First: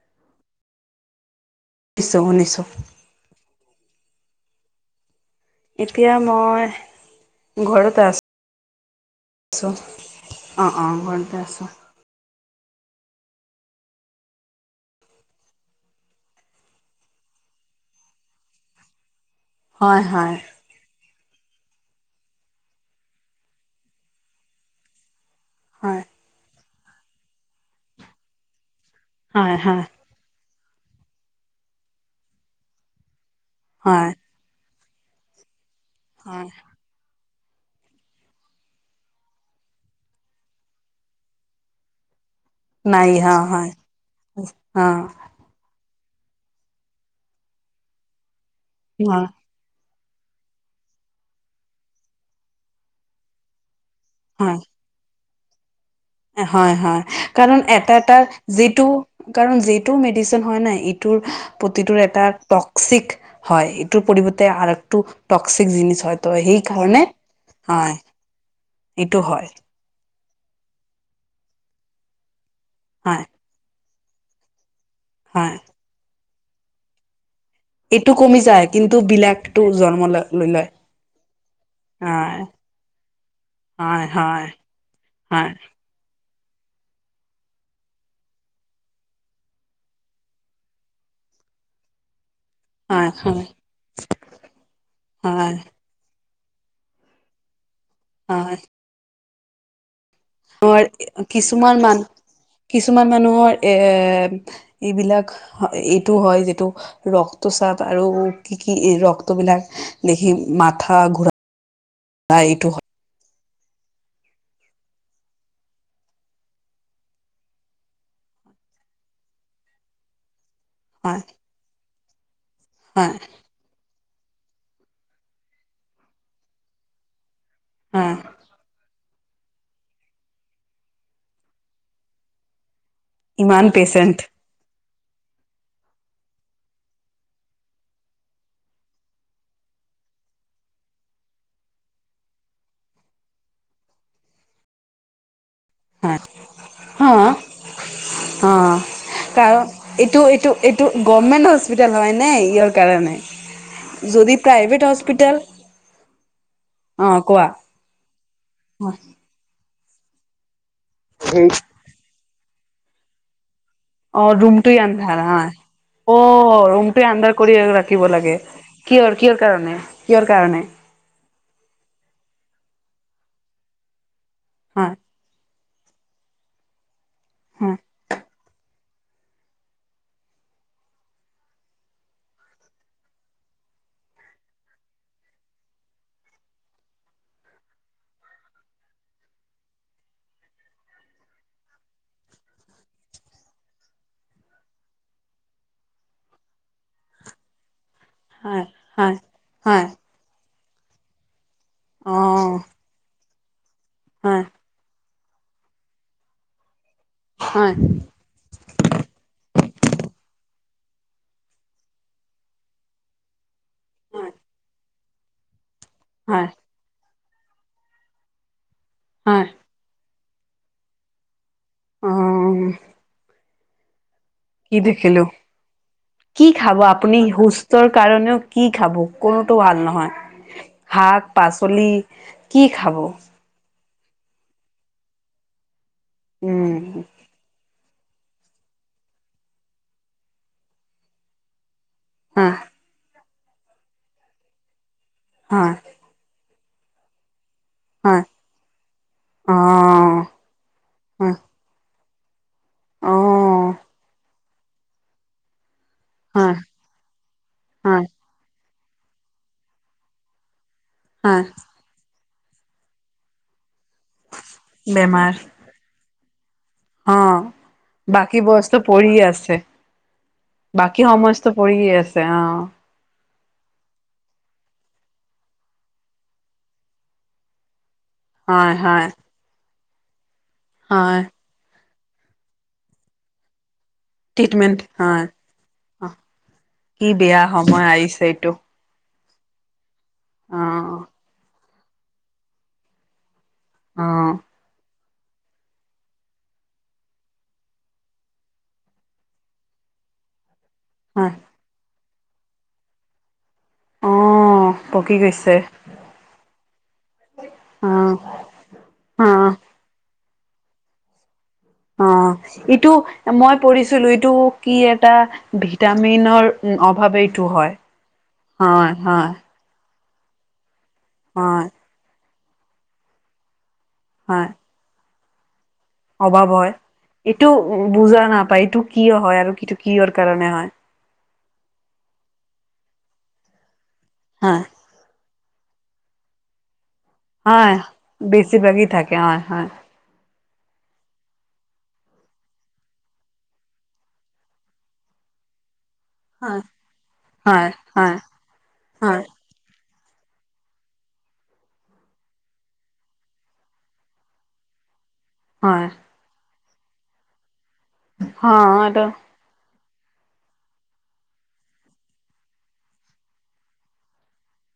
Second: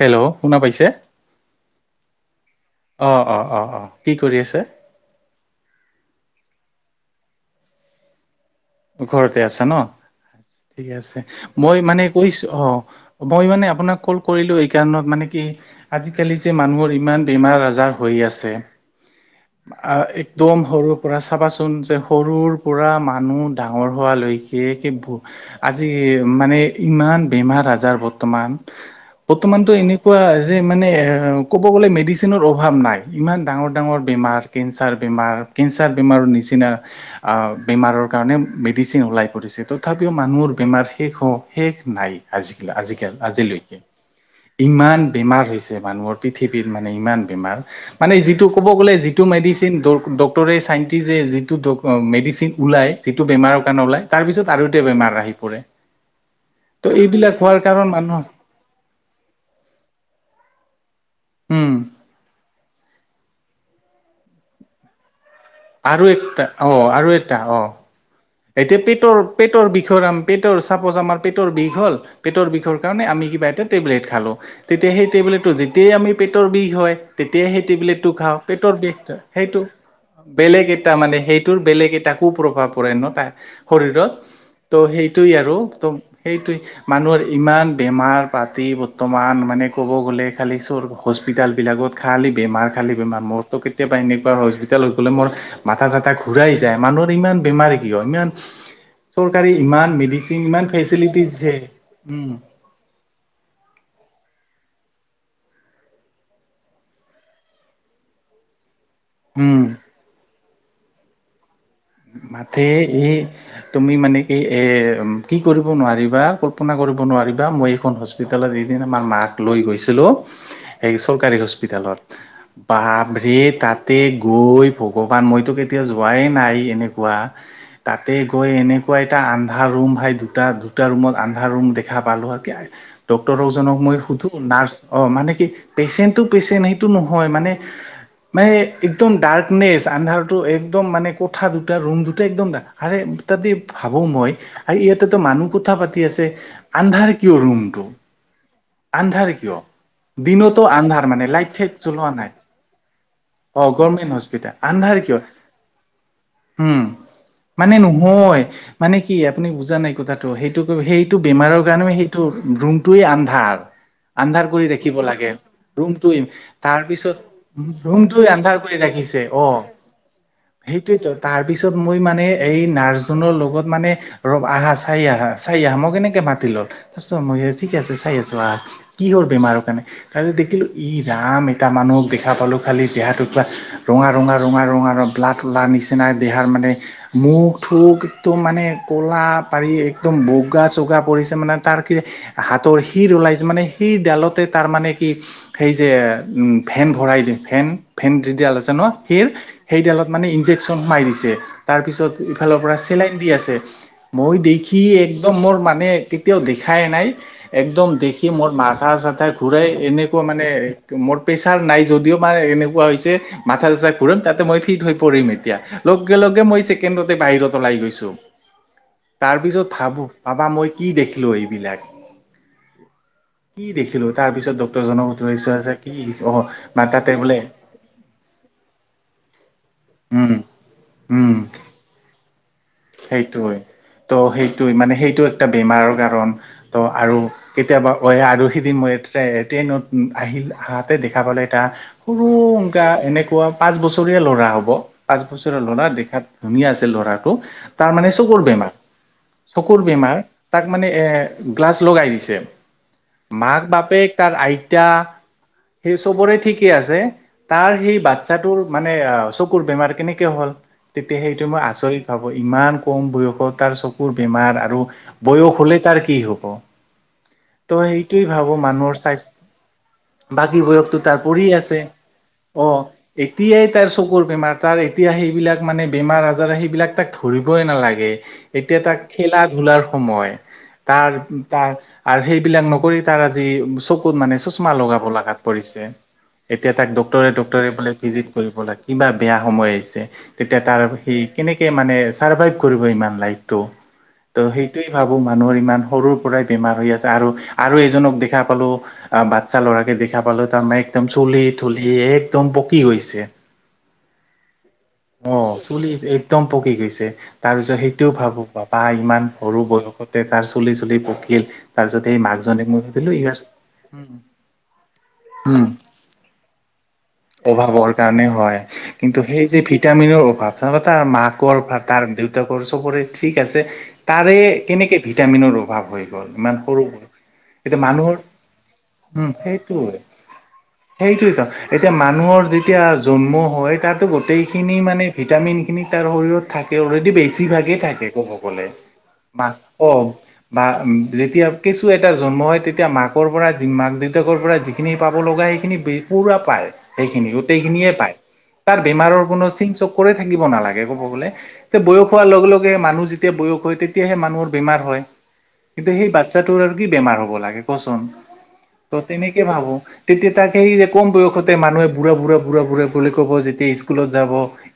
Hello শুনা পাইছে শুনিছোঁ শুনিছোঁ। অ, অ, অ, অ। কি কৰি আছে। এতিয়া মই ঘৰত আছো। ঘৰতে আছা ন অ', ঠিকে অ', আছে ঘৰতে আছোঁ। মই মানে কৈছো অ মই মানে আপোনাক কল কৰিলো এই কাৰত মানে কি আজিকালি যে মানুহৰ ইমান বে মাৰ আজাৰ হৈ আছে। আ হয়, হয়, একদম সৰুৰ পৰা চাবাচোন যে সৰুৰ পৰা মানুহ ডাঙৰ হোৱালৈকে কি আজি হয়, মানে ইমান বেমাৰ আজাৰ বৰ্তমান হয়, বৰ্তমানতো হয়, এনেকুৱা কিযে মানে কব গ'লে মেডিচিনৰ অভাৱ নাই ইমান ডাঙৰ ডাঙৰ হয়, বেমাৰ কে বেমাৰ কেঞ্চাৰ বেমাৰৰ হয়। নিচিনা বেমাৰৰ কাৰণে মেডিচিন ওলাই পৰিছে তথাপিও মানুহৰ বেমাৰ শেষ হ শেষ নাই। আজিকালি নাই আজিকাল হা হয়, আজিলৈকে ইমান অ', বেমাৰ হৈছে মানুহৰ। পৃথিৱীত মানে ইমান বেমাৰ মানে যিটো ক'ব গলে যিটো হয়, মেডিচিন ডক্টৰে চাইনটিচে যে যিটো মেডিচিন ওলাই যিটো বেমাৰৰ কাৰণে ওলায় তাৰ পিছত হয়। আৰু এতিয়া বেমাৰ আহি পৰে। হয়, ত' হয় এইবিলাক হোৱাৰ কাৰণ এটা এটা মানুহৰ যিটো কাৰণ যিটো মেডিচিন হয় না উম প্ৰতিটোৰ এটা টক্সিক হয় এইটোৰ পৰিৰ্তেটো টক্সিক আৰু জিনছ হয় ত একটা অ সেইকাৰণে আৰু এটা অ হয় এতিয়া এইটো পেটৰ হয়, পেটৰ বিষৰ আম পেটৰ চাপজ আমাৰ পেটৰ বিষ হ'ল পেটৰ বিষ হয়, আমি কিবা এটা তেবলেট খালো তেতিয়া সেই টেবলেটো হয়। যেতিয়াই আমি পেটৰ বিষ হয় তেতিয়া সেই তেবলেট এইটো টো খাওঁ কমি যায়, পেটৰ কিন্তু বিষটো বিলাকটো সেইটো জন্ম লৈ লয়, বেলেগ এটা মানে সেইটোৰ বেলেগ এটা কু হয়, প্ৰভাৱ পৰে ন। প হয়, হয়। শৰীৰত সেইটো হয় আৰু তম সেইটোে মানুহৰ ইমান বেমাৰ পাতি বৰ্তমান মানে ক'ব গ'লে খালি চ হস্পিতেল বিলাকত খাল বেমাৰ খালী হয় বেমাৰ হয় মোৰতো কেতিয়াবা এনেকুৱা হস্পিটেলত গ'লে মোৰ হয় মথা জাথা য মানুহৰ ইমান বেমাৰে কি হয় ই চৰ ই ম ৰ কিছুমান মান কিছুমান মানুহৰ এ এইবিলাক এইটো হয় যিটো ৰক্তচাপ আৰু কি কি এই উম ৰক্তবিলাক দেখি মথা ঘোৰা মতে এই তুমি মানে কি এ কি কৰিব নোৱাৰিবা কল্পনা কৰিব নোৱাৰিবা মই এইখন হস্পিতলত এদিন আমাৰ মাক লৈ গৈছিলো এই হয় চৰকাৰী হস্পিতালত হয় বভৰে তাতে গৈ ভগৱান মইতো কেতিয়া যোৱাই নাই এনেকুৱা হয় তাতে গৈ এনে এনেকুৱা এটা আন্ধা ৰুম ভাই দুটা দুটা ৰুমত আন্ধা ৰুম দেখা পালো আৰু ইমান ড্ক্তৰকজনক মই পেচেণ্ট সোধোঁ নাৰ্ছ অ মানে কি পেচেণ্টটো পেচেণ্ট সেইটো নহয় মানে মানে একদম ডাৰ্কনেচ আন্ধাৰটো একদম মান ক ক দুটা ৰুম দুটা একদম তাতে ভাবো মই আৰু ইয়াতেতো মানুহ কথা পাতি হয় আছে হা আন্ধাৰে কিয় ৰুমটো অ আন্ধাৰ কিয় কাৰণ এইটো এইটো দিনতো এইটো আন্ধাৰ মানে গভমেন্ট লাইট চাইট হস্পিতেল চলোৱা হয় নাই নে ইয়াৰ কাৰণে অ গভৰ্মেণ্ট যদি হস্পিতেেল প্ৰাইভেট আন্ধাৰ কিয় হস্পিতেল উম অ কোৱা মানে নহয় মানে কি আপুনি বুজা নাইকি কথাটো সেইটো সেইটো বেমাৰৰ কাৰণে সেইটো ৰুমটোৱেই আন্ধাৰ অ আন্ধাৰ কৰি ৰুমটোৱে ৰাখিব আন্ধাৰ লাগে হা ৰুমটো অ তাৰ ৰুমটোৱে পিছত আন্ধাৰ কৰি ৰাখিব ৰুমটো লাগে আন্ধাৰ কৰি কিহৰ ৰাখিছে কিহৰ অ কাৰণে কিহৰ কাৰণে সেইটোৱো তাৰপিছত মই মানে এই নাৰ্ছজনৰ লগত মানে ৰ আহা হয় চাই আহা চাই আহ মই কেনেকে মাতি ল'ল তাৰপিছ মই ঠিক হয় আছে চাই আছোঁ বা কিহ'ল বেমাৰৰ কাৰণে তাৰপছত দেখিলোঁ ই ৰাম এটা মানুহক দেখা পালোঁ খালি যিহেতু ৰঙা ৰঙা ৰঙা ৰঙা ৰ ব্লা লা নিচিনা দেহাৰ মানে মখ থ এক একম মানে ক'লা পাৰি একদম বগা চগা পৰিছে মানে তাৰ কি হাতৰ শিৰ ওলাইছো মানে শিৰ ডালতে তাৰ মানে কি সেই যে উম ভেন ভৰাই দি ভেন ফেন দি দিয়াল হয় আছে নহয় হয় সীৰ হয় সেইডালত মানে ইনজেক্যন সোমাই দিছে তাৰপিছত অ ইফালৰ পৰা চেেলাইন দি আছে মই হয় দেখি একদম মোৰ মানে কেতিয়াও দেখাই নাই হয় একদম দেখি মোৰ মাক চা চাহ ঘূৰাই এনেকুৱা মানে মোৰ প্ৰেছাৰ নাই যদিও মানে এনেকুৱা হৈছে মাথা ঘম তাতে মই ফিট হৈ পৰিম এতিয়া লগে লগে হয় মই ছেকেণ্ডতে বাহিৰত ওলাই গৈছোঁ হয় তাৰপিছত ভাবোঁ পাবা মই কি দেখিলো এইবিলাক অ কি দেখিলো তাৰপিছত কি ডক্তৰজনক দেখিলো সুধো কি অ কি খাব তাতে আপুনি বোলে সুস্থৰ কাৰণেও কি খাব কোনোতো ভাল নহয় উম শাক উম পাচলি কি খাব তো সেইটোৱ মানে সেইটো এটা বেমাৰৰ কাৰণ তো উম আৰু কেতিয়াবা আৰু সিদিন মই ট্ৰেইনত আহিল হাতে দেখা পালে এটা হয় সৰুকা এনেকুৱা পাঁচ বছৰীয়া ল'ৰা হ'ব পাঁচ বছৰীয়া হয় ল'ৰা দেখাত ধুনীয়া আছে ল'ৰাটো তাৰ মানে হয় চকুৰ বেমাৰ অ চকুৰ বেমাৰ তাক মানে হয় এ গ্লাছ লগাই দিছে অ মাক বাপেক তাৰ আইতা সেই চবৰে হয় ঠিকেই আছে তাৰ সেই হয় বাচ্ছাটোৰ মানে অ চকুৰ বেমাৰ কেনেকে হ'ল তেতিয়া হয় সেইটো মই আচৰিত ভাবো ইমান কম বয়সত তাৰ চকুৰ বেমাৰ আৰু বেমাৰ বয়স হলে তাৰ কি হ'ব অ তই সেইটোৱেই বাকী ভাবো বস্তু মানুহৰ পৰি আছে স্বাস্থ বাকী বয়সতো তাৰ পৰি আছে অ'। এতিয়াই তাৰ চকুৰ বেমাৰ তাৰ এতিয়া সেইবিলাক মানে বেমাৰ আজাৰ সেইবিলাক তাক ধৰিবই নালাগে হয় এতিয়া তাক হয় খেলা ধুলাৰ সময় তাৰ- হয় তাৰ আৰু সেইবিলাক নকৰি তাৰ আজি চকুত মানে চছমা ট্ৰিটমেণ্ট লগাব হয় লগাত পৰিছে। অ এতিয়া তাক কি বেয়া ডক্তৰে-ডক্তৰে সময় বোলে আহিছে ভিজিট এইটো কৰিব লাগ কিবা বেয়া সময় আহিছে, অ তেতিয়া তাৰ সি কেনেকে মানে চাৰভাইভ কৰিব ইমান টাইম। অ ত সেইটোৱে ভাবো মানুহৰ ইমান সৰুৰ পৰাই বেমাৰ হৈ আছে আৰু- আৰুএজনক দেখা পালো আ বাচ্ছা ল'ৰাকে দেখা পালো তাৰমানে একদম হয় চুলি তুলি একদম পকি গৈছে। অ পকি গৈছে অ' চুলি একদম পকি গেছ চে তাৰ পিছত অ সেইটোও ভাবো বাবা ইমান অ সৰু বয়সতে তাৰ চুলি- চুলি পকিল। তাৰপিছত সেই অ' মাকজনীক মই ইটো সুধিলো ইয়াৰ মই পঢ়িছিলো ইটো কি এটা উম ভিটামিনৰ অভাৱে অভাৱৰ কাৰণে হয়, কিন্তু সেই যে ভিটামিনৰ অভাৱ তাৰ মাকৰ হয় তাৰ দেউ তাকৰ চবৰে ঠিক আছে তাৰে হয় কেনেকে ভিটামিনৰ অভাৱ। হৈ গ'ল অভাৱ ইমান হয় সৰু, এইটো এতিয়া মানুহৰ বুজা নাপায় এইটো কিয় উম, হয় আৰু সেইটো কিটো হয়। কিহৰ কাৰণে হয় সেইটোৱেতো, এতিয়া মানুহৰ যেতিয়া জন্ম হয় তাত হয় গোটেইখিনি মানে ভিটামিনখিনি তাৰ শৰীৰত থাকে সেইটো হয় বেছিভাগেই থাকে ক'ব গ'লে, বেছিভাগেই থাকে হয় মাক, হয় অ'। বা যেতিয়া কেঁচুৱা এটা জন্ম হয় তেতিয়া মাকৰ পৰা মাক দেউতাকৰ পৰা যিখিনি পাব লগা সেইখিনি পুৰা সেইখিনি গোটেই হয় খিনিয়ে হয় পায়, তাৰ হয় বেমাৰৰ কোনো চিন চ কৰে থাকিব নালাগে ক'ব গ'লে তে বয়স হোৱাৰ লগে-লগে মানুহ যেতিয়া বয়স হয়, তেতিয়াহে মানুহৰ বেমাৰ হয়। হয় কিন্তু সেই বাচ্ছাটোৰ আৰু কি বেমাৰ হ'ব লাগে কোৱাচোন হয় ত' তেনেকে ভাবো। তেতিয়া তাক সেই কম বয়সতে মানুহ বুঢ়া বুঢ়া-বুঢ়া-বুঢ়া বুলি ক'ব যেতিয়া স্কুলত যাব।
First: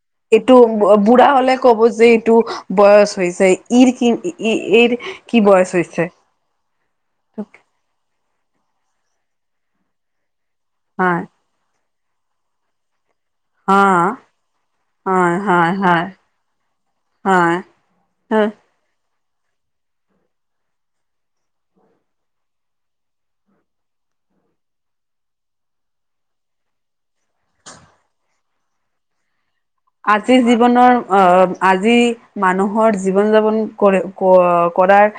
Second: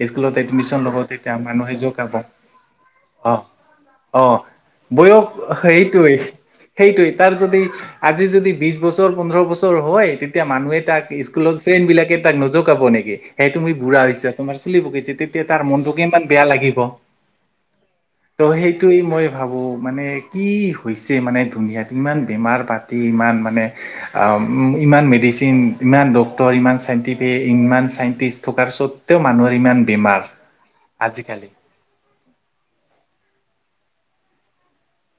স্কুলত এইটো এইটো এডমিশন ল'ব বুঢ়া তেতিয়া হলে মানুহে ক'ব যে জোকাব, এইটো বয়স অ'- হৈছে ইৰ কি অ'। ইৰ বয়স কি হৈছে সেইটোৱেই- সেইটোৱেই তাৰ যদি আজি যদি বিছবছৰ পোন্ধৰ বছৰ হয় তেতিয়া মানুহে তাক হয় স্কুলত ফ্ৰেণ্ড বিলাকে তাক নুজোকাব নেকি। এই তুমি বুঢ়া হয় হৈছা তোমাৰ চুলি পকিছে হয় তেতিয়া তাৰ হয় মনটো হয় কিমান বেয়া লাগিব। হয় হয় ত' সেইটোয়ে মই ভাবোঁ মানে কি হৈছে মানে দুনীয়াত ইমান বেমাৰ পাতি ইমান মানে আ ইমান মেডিচিন ইমান ড ত' ইমান চাইণ্টিফিক ইমান চাইন্তিষ্ট থকাৰ স্বতেওঁ মানুহে আজিৰ জীৱনৰ আ আজি মানুহৰ জীৱন যাপন কৰে কৰাৰ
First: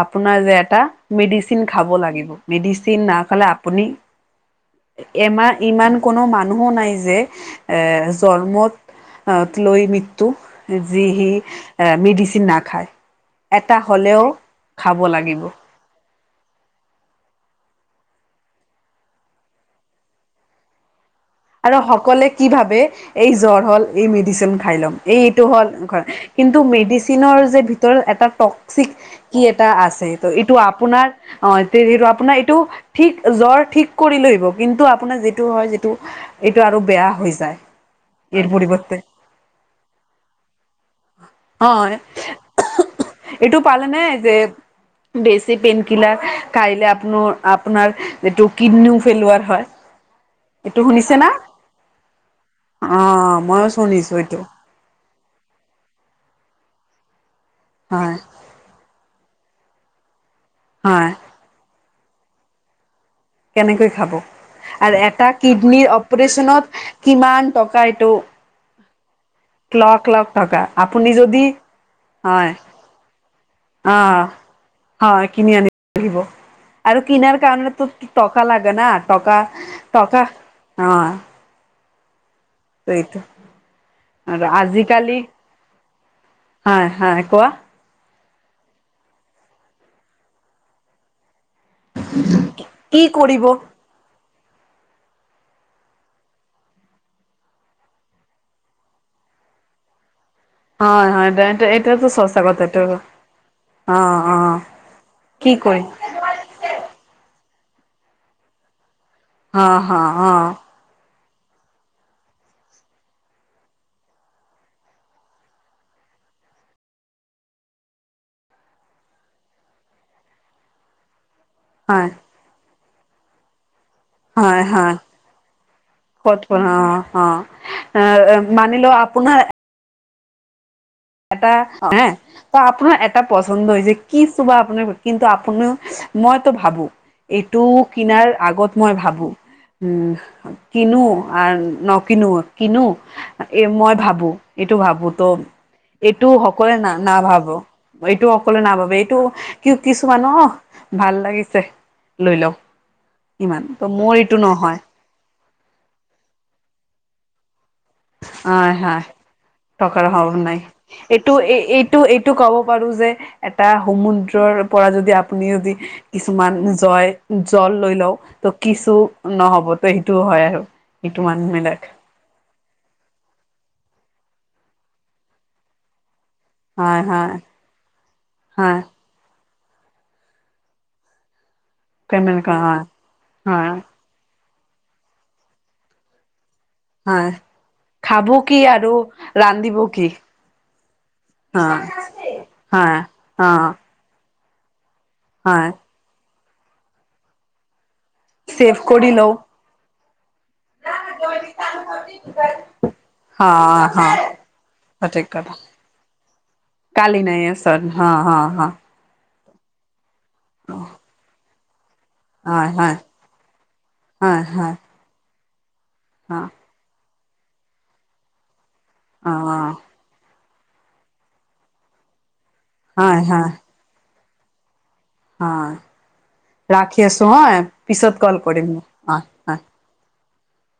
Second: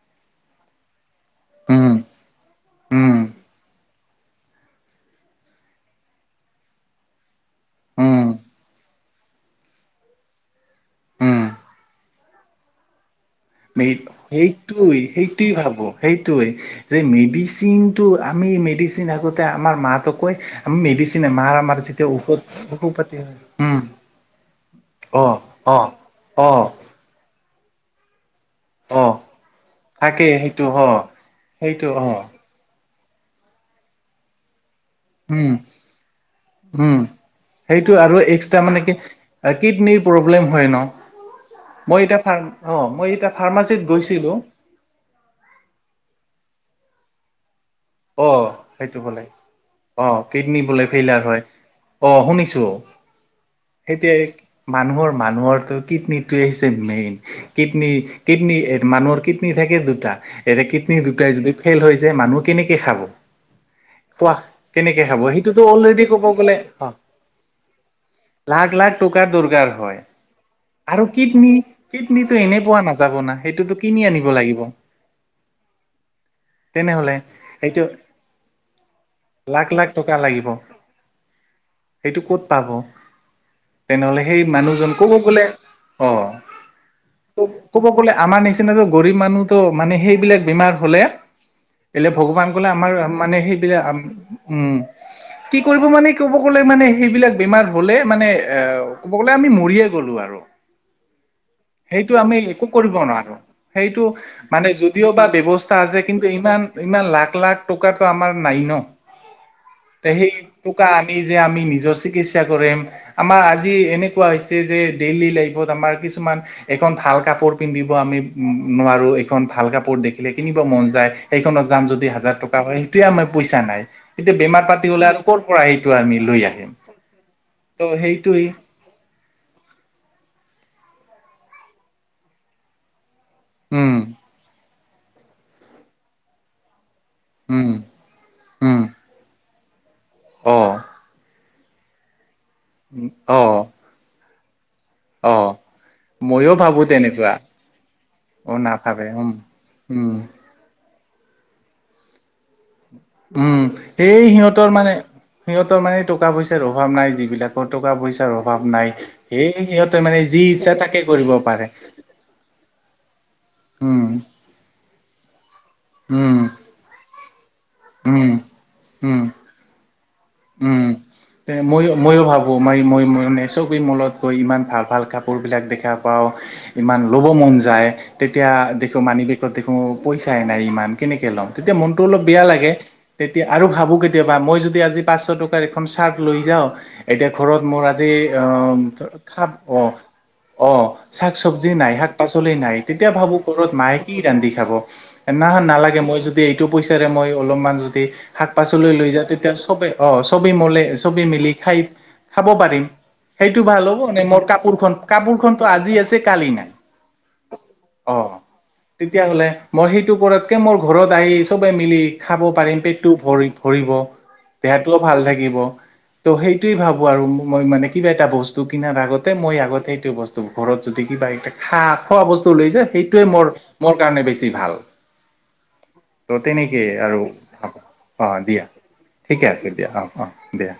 আপোনাৰ যে এটা মেডিচিন খাব উম লাগিব, মেডিচিন উম নাখালে আপুনি এমা ইমান কোনো মানুহো নাই যে এ উম জন্মত অ লৈ মৃত্যু যি এ উম মেডিচিন নাখায়। এটা মে হ'লেও সেইটোৱে খাব লাগিব সেইটোই ভাবো। সেইটোৱে যে মেডিচিনটো আমি মেডিচিন আগতে আমাৰ মাটো কয় আমি মেডিচিন আৰু সকলোৱে কি ভাবে এই হয় জ্বৰ উম হ'ল এই মেডিচিন খাই ল'ম, এই অ এইটো হ'ল অ অ কিন্তু মেডিচিনৰ যে ভিতৰত এটা টক্সিক অ কি এটা আছে, থাকে এইটো সেইটো অ আপোনাৰ অ এটো আপোনাৰ এইটো ঠিক জ্বৰ ঠিক কৰি লৈ আহিব কিন্তু আপোনাৰ যিটো উম হয় যিটো এইটো আৰু উম, বেয়া হৈ যায়। সেইটো আৰু ইয়াৰ এক্সট্ৰা মানে কি পৰিৱৰ্তে কিডনীৰ প্ৰব্লেম হয় ন। হয় মই এতিয়া ফাৰ্ম অ' মই এতিয়া এইটো ফাৰ্মাচীত পালেনে যে গৈছিলো বেছি পেইনকিলাৰ খাইলে আপনৰ আপোনাৰ অ এইটো সেইটো কিডনীও বোলে ফেলুৱাৰ হয়। অ কিডনী এইটো বোলে শুনিছে ফেইলাৰ না? হয়, অ' শুনিছো। অ' ময়ো শুনিছো এতিয়াই এইটো মানুহৰ মানুহৰটো কিডনীত মেইন কিডনী হয় কিডনী মানুহৰ কিডনী থাকে দুটা এয়া কিডনী হয় দুটাই যদি ফেইল হৈ যায় মানুহ কেনেকৈ খাব কেনেকৈ খাব খোৱা আৰু কেনেকে খাব এটা সেইটোতো কিডনীৰ অলৰেডি ক'ব গ'লে অপাৰচনত অ কিমান টকা এইটো লাখ লাখ টকাৰ দৰকাৰ হয় লাখ লাখ টকা আৰু আপুনি যদি কিডনী কিডনীটো হয় এনে পোৱা নাযাব না সেইটোতো অ কিনি আনিব লাগিব হয় কিনি আন লাগিব আৰু তেনেহলে কিনাৰ সেইটো কাৰণেো টকা লাগে ন টকা লাখ লাখ টকা লাগিব অ সেইটো ক'ত পাব এইটো তেনেহলে সেই আৰু মানুহজন কব আজিকালি গলে অ হয় হয় ক কোৱা কব গলে আমাৰ নিচিনাাতটো গৰীব মানুহতো মানে সেইবিলাক বেমাৰ হ'লে এলে ভগৱান গলে আমাৰ কি মানে কৰিব সেইবিলাক উম কি কৰিব মানে ক'ব গলে মানে সেইবিলাক বেমাৰ হলে মানে এ ক'ব গলে আমি মৰিয়ে গ'লো আৰু অ হয় দে সেইটো আমি একো কৰিব নোৱাৰো অ সেইটো অ মানে যদিও বা কি ব্য্ৱস্থা কৰি আছে কিন্তু ইমান ইমান লাখ লাখ টকাটো আমাৰ নাই ন অ অ সেই অ কা আমি আমি যে আমি নিজৰ চিকিৎসা কৰিম আমাৰ আজি এনেকুৱা হৈছে যে ডেইলী লাইফত আমাৰ কিছুমান এখন ভাল কাপোৰ পিন্ধিব আমি উ নোৱাৰো এইখন ভাল কাপোৰ দেখিলে কিনিব মন যায় সেইখনত যাম যদি হয় হাজাৰ টকা হয় সেইটোৱে আমাৰ পইচা নাই এতিয়া হয় বেমাৰ পাতি হয় হলে আৰু কৰৰ পৰা সেইটো আমি লৈ আহিম ত' এ সেইটোৱেই মানি লও আপোনাৰ এটা হ ত আপোনাৰ এটা পচন্দ হৈছে উম কি চোবা আপোনাৰ কিন্তু আপুাৰ মইতো ভাবো এইটো উম কিনাৰ উম আগত মই ভাবো উ অ কিনো আৰু নকিনো কিনো অ এই মই ভাবো এইটো ভাবো তো অ এইটো ময়ো সকলোৱে ভাবো না তেনেকুৱা নাভাবো এইটো অ সকললে নাভাবে এইটো উম কি উম কিছুমান ভাল লাগিছে লৈ লও উম ইমান ত মোৰ সেই এইটো সিহঁতৰ নহয় মানে সিহঁতৰ মানে টকা পইচাৰ অভাৱ নাই যিবিলাকত টকা পইচাৰ অভাৱ হয় নাই হয় সেই সিহঁতে থকাৰ মানে সম্ভাৱ যি নাই। ইচ্ছা তাকে এইটো কৰিব এই পাৰে এইটো এইটো ক'ব পাৰো যে এটা উম সমুদ্ৰৰ পৰা যদি আপুনি যদি উম কিছুমান জয় জল লৈ লও উম ত' কিছু উম নহ'ব সেইটো হয় আৰু উম সেইটো মানুহ বিলাক মইো মইো ভাবো মাৰ মই নেচকী মলত গৈ ইমান ভাল ভাল কাপোৰবিলাক দেখা হয় হয় [unintelligible] হয় দেখো পইচাই নাই ইমান কেনেকে ল'ম তেতিয়া মনতটো অলপ বেয়া তেনেকুৱা লাগে হয় তেতিয়া আৰু হয় ভাবো কেতিয়াবা মই যদি আজি পাঁচশ টকাৰ এখন চাৰ্ট লৈ যাওঁ হয় এতিয়া ঘৰত মোৰ আজি খাব কি আহ আৰু খাব ৰান্ধিব অ কি অ শাক হা চবজি নাই শাক পাচলি নাই হয় তেতিয়া ভাবো অ কৰৰত মাহে কি কান্ি খাব নয় হয় নালাগে মই যদি এইটো পইচাৰে মই অলপমান শাক ছেভ পাচলি কৰি লৈ যা লওঁ তেতিয়া চবেই অ ছবি মলে ছবি মিলি খাই খাব পাৰিম হা সেইটো ভাল হ'ব হা মানে মোৰ কাপোৰখন কাপোৰ খতো আজি আছে কালি নাই কাল নাই আ চ হা অ', হা হা তেতিয়াহ'লে মই সেইটো পৰতকে মোৰ ঘৰত আহি চবে মিলি খাব হয় পাৰিম হয় পেটটো ভৰি ভৰিব হয় হয় দেহাটোও ভাল থাকিব ত' হয় সেইটোয়ে ভাবো আৰু মই মানে কিবা এটা বস্তু বস্তু কিনাৰ অ আগতে মই আগতে এইটো বস্তু ঘৰত যদি কিবা এটা খা খোৱা বস্তু ল হয় সেইটোোৱে মোৰ মোৰ কাৰণে বেছি ভাল হ ত' তেনেকেই ৰাখি আৰু আছো হা পিছত অ', কল দিয়া কৰিম অ ঠিকে আছে দিয়া অ অ দিয়া